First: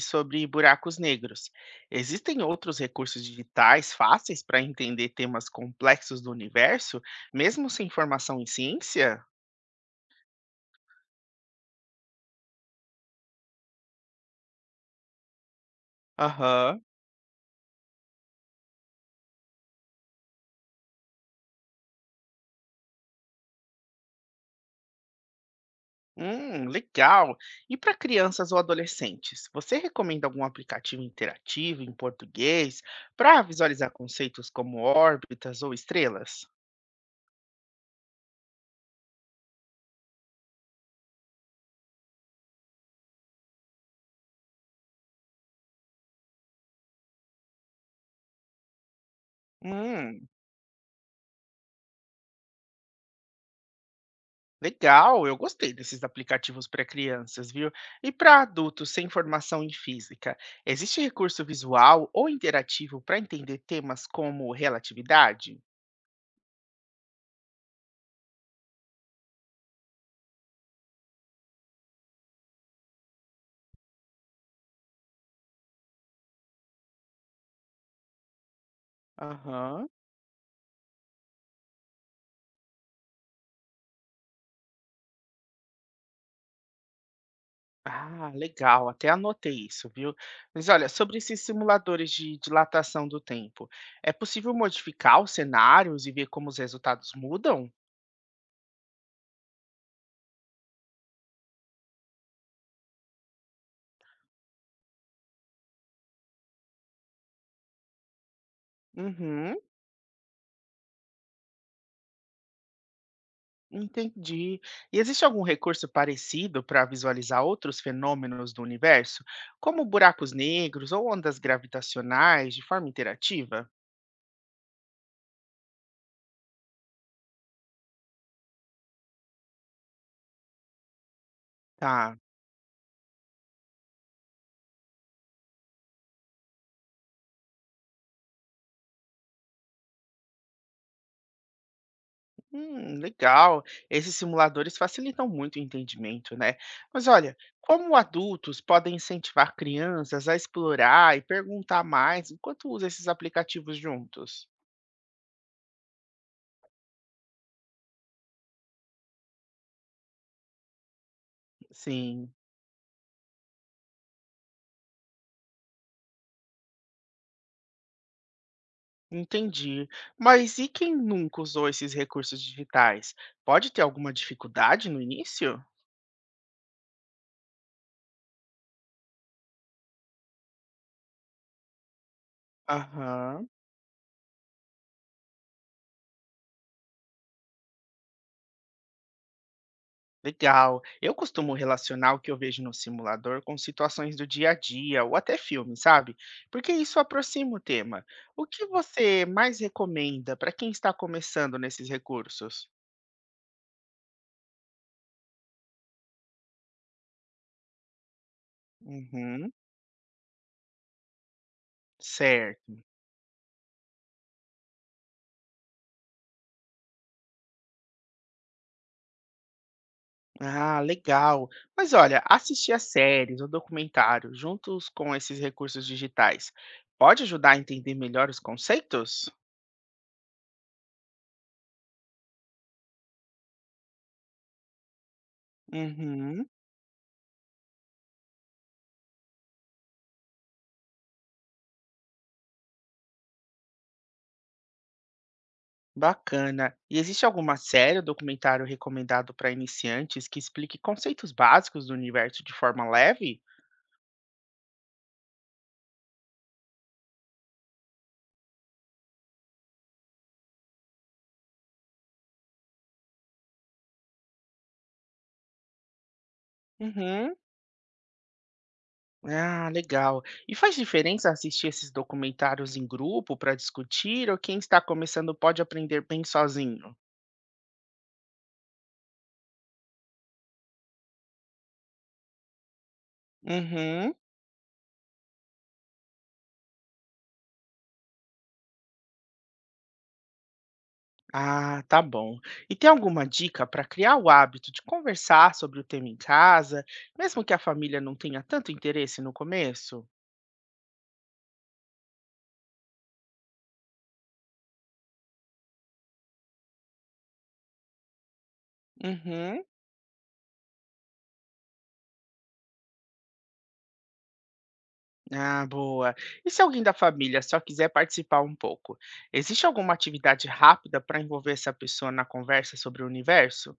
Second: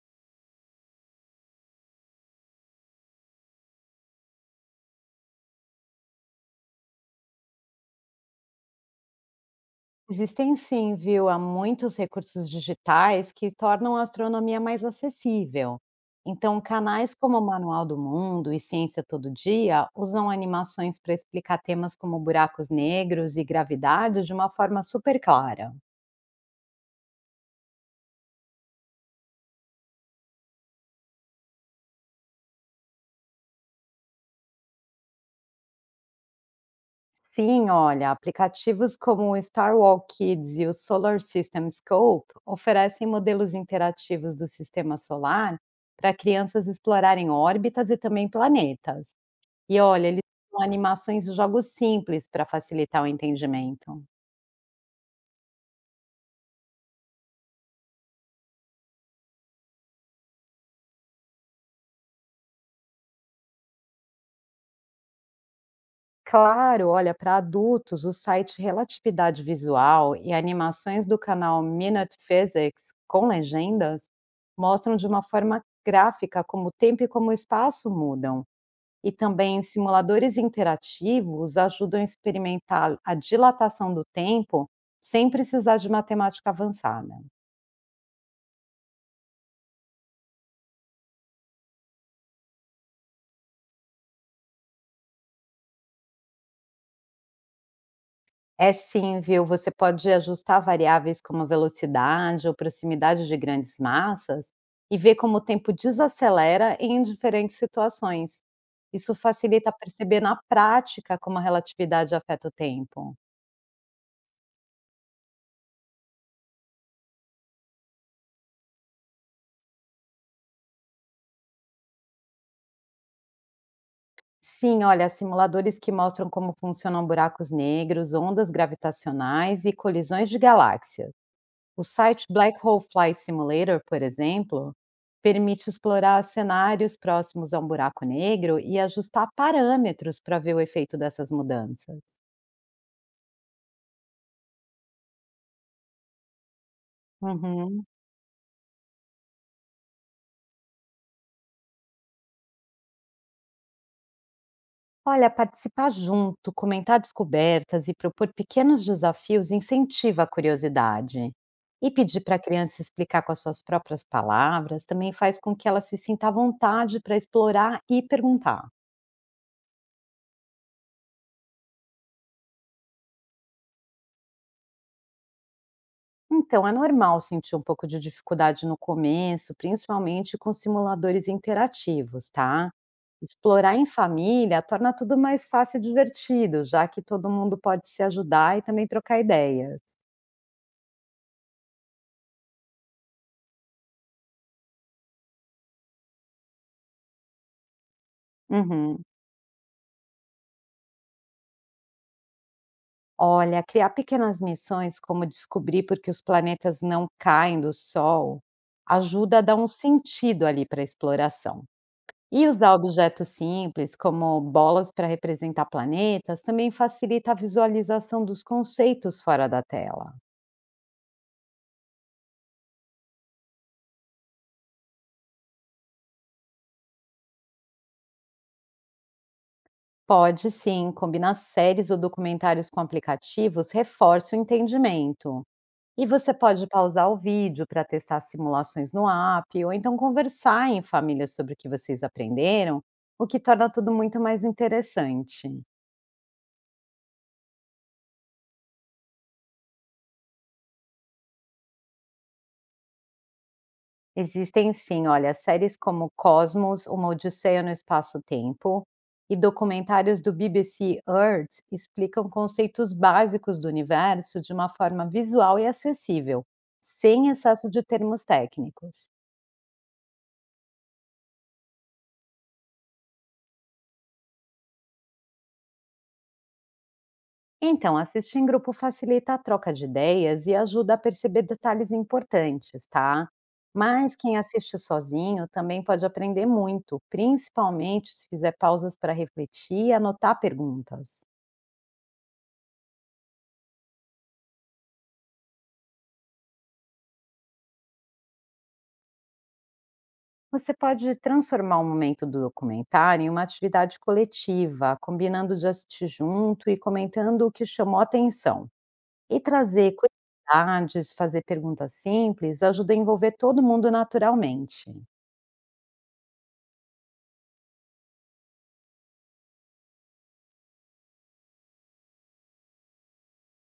Sobre buracos negros. Existem outros recursos digitais fáceis para entender temas complexos do universo, mesmo sem formação em ciência? Existem sim, viu? Há muitos recursos digitais que tornam a astronomia mais acessível. Então, Aham. canais como o Manual do Mundo e Ciência Todo Dia usam animações para explicar temas como buracos negros e gravidade de uma forma super clara. Legal. E para crianças ou adolescentes, você recomenda algum aplicativo interativo em português para visualizar conceitos como órbitas ou estrelas? Sim, olha, aplicativos como o Star Walk Kids e o Solar System Scope oferecem modelos interativos do sistema solar para crianças explorarem órbitas e também planetas. E olha, eles Hum. são animações e jogos simples para facilitar o entendimento. Legal, eu gostei desses aplicativos para crianças, viu? E para adultos sem formação em física, existe recurso visual ou interativo para entender temas como relatividade? Claro, olha, para adultos, o site Relatividade Visual e animações do canal Minute Physics com legendas mostram de uma forma gráfica como o tempo e como o espaço mudam. E também Aham. simuladores interativos ajudam a experimentar a dilatação do tempo sem precisar de matemática avançada. Ah, legal, até anotei isso, viu? Mas olha, sobre esses simuladores de dilatação do tempo, é possível modificar os cenários e ver como os resultados mudam? É sim, viu? Você pode ajustar variáveis como a velocidade ou proximidade de grandes massas e ver como o tempo desacelera em diferentes situações. Isso Uhum. facilita perceber na prática como a relatividade afeta o tempo. Entendi. E existe algum recurso parecido para visualizar outros fenômenos do universo, como buracos negros ou ondas gravitacionais, de forma interativa? Sim, olha, simuladores que mostram como funcionam buracos negros, ondas gravitacionais e colisões de galáxias. O Tá, site Black Hole Flight Simulator, por exemplo, permite explorar cenários próximos a um buraco negro e ajustar parâmetros para ver o efeito dessas mudanças. Legal. Esses simuladores facilitam muito o entendimento, né? Mas olha, Uhum. como adultos podem incentivar crianças a explorar e perguntar mais enquanto usam esses aplicativos juntos? Olha, participar junto, comentar descobertas e propor pequenos desafios incentiva a curiosidade. E pedir Sim. para a criança explicar com as suas próprias palavras também faz com que ela se sinta à vontade para explorar e perguntar. Entendi. Mas e quem nunca usou esses recursos digitais? Pode ter alguma dificuldade no início? Então, é normal sentir um pouco de dificuldade no começo, principalmente com simuladores interativos, tá? Aham, Explorar em família torna tudo mais fácil e divertido, já que todo mundo pode se ajudar e também trocar ideias. legal. Eu costumo relacionar o que eu vejo no simulador com situações do dia a dia ou até filme, sabe? Porque isso aproxima o tema. O que Uhum. você mais recomenda para quem está começando nesses recursos? Olha, criar pequenas missões, como descobrir por que os planetas não caem do Sol, ajuda a Uhum, dar um sentido ali para a exploração. E usar certo. objetos simples, como bolas para representar planetas, também facilita a visualização dos conceitos fora da tela. Ah, legal. Mas olha, assistir a séries ou documentários juntos com esses recursos digitais pode ajudar a entender melhor os conceitos? Pode sim, combinar séries ou documentários com aplicativos reforça o entendimento. E você Uhum, pode pausar o vídeo para testar simulações no app, ou então conversar em família sobre o que vocês aprenderam, o que torna tudo muito mais interessante. bacana. E existe alguma série ou documentário recomendado para iniciantes que explique conceitos básicos do universo de forma leve? Existem sim, olha, séries como Cosmos, Uma Odisseia no Espaço-Tempo e documentários do BBC Earth explicam conceitos básicos do universo de uma forma visual e acessível, sem Uhum. excesso de termos técnicos. Ah, legal. E faz diferença assistir esses documentários em grupo para discutir ou quem está começando pode aprender bem sozinho? Então, assistir em grupo facilita a troca de ideias e ajuda a perceber detalhes importantes, tá? Uhum. Mas quem assiste sozinho também pode aprender muito, principalmente se fizer pausas para refletir e anotar perguntas. Ah, tá bom. E tem alguma dica para criar o hábito de conversar sobre o tema em casa, mesmo que a família não tenha tanto interesse no começo? Você pode transformar o momento do documentário em uma atividade coletiva, combinando de assistir junto e comentando o que chamou a atenção. E Uhum. trazer curiosidades, fazer perguntas simples, ajuda a envolver todo mundo naturalmente. Ah, boa. E se alguém da família só quiser participar um pouco, existe alguma atividade rápida para envolver essa pessoa na conversa sobre o universo?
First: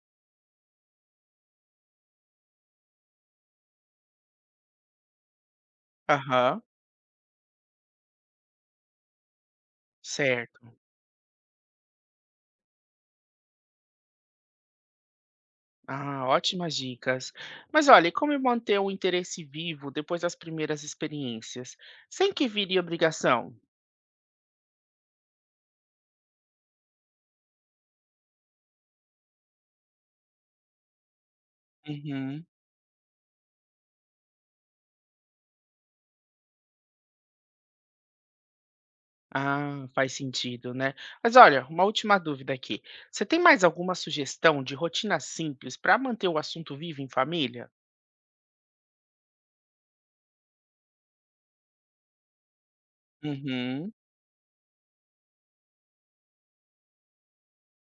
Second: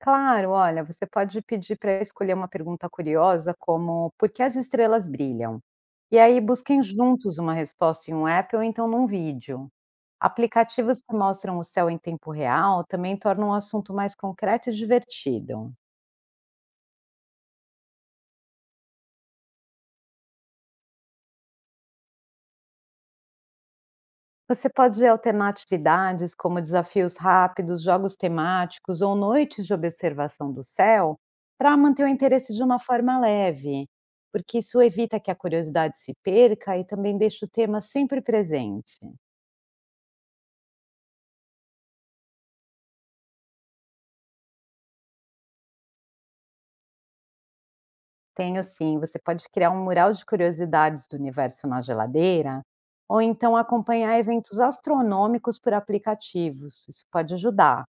Claro, olha, você pode pedir para escolher uma pergunta curiosa, como por que as estrelas brilham? E aí Aham, busquem juntos uma resposta em um app ou então num vídeo. certo. Aplicativos que mostram o céu em tempo real também tornam o assunto mais concreto e divertido. Ah, ótimas dicas. Mas olha, e como manter o interesse vivo depois das primeiras experiências, sem que vire obrigação? Você pode alternar atividades como desafios rápidos, jogos temáticos ou noites de observação do céu para manter o Uhum. interesse de uma forma leve, porque isso evita que a curiosidade se perca e também deixa o tema sempre presente. Ah, faz sentido, né? Mas olha, uma última dúvida aqui. Você tem mais alguma sugestão de rotina simples para manter o assunto vivo em família? Tenho sim, você pode criar um mural de curiosidades do universo na geladeira ou então Uhum, acompanhar eventos astronômicos por aplicativos. Isso pode ajudar.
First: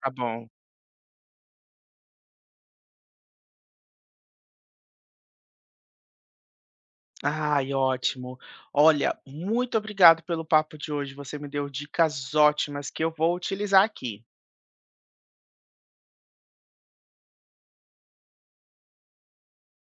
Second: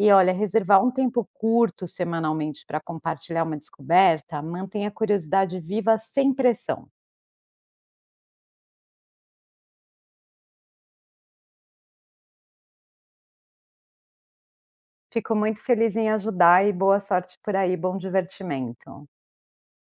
tá olha, bom. reservar um tempo curto semanalmente para compartilhar uma descoberta mantém a curiosidade viva sem pressão. Ai, ótimo. Olha, muito obrigado pelo papo de hoje. Você me deu dicas ótimas que eu vou utilizar aqui. Fico muito feliz em ajudar e boa sorte por aí, bom divertimento.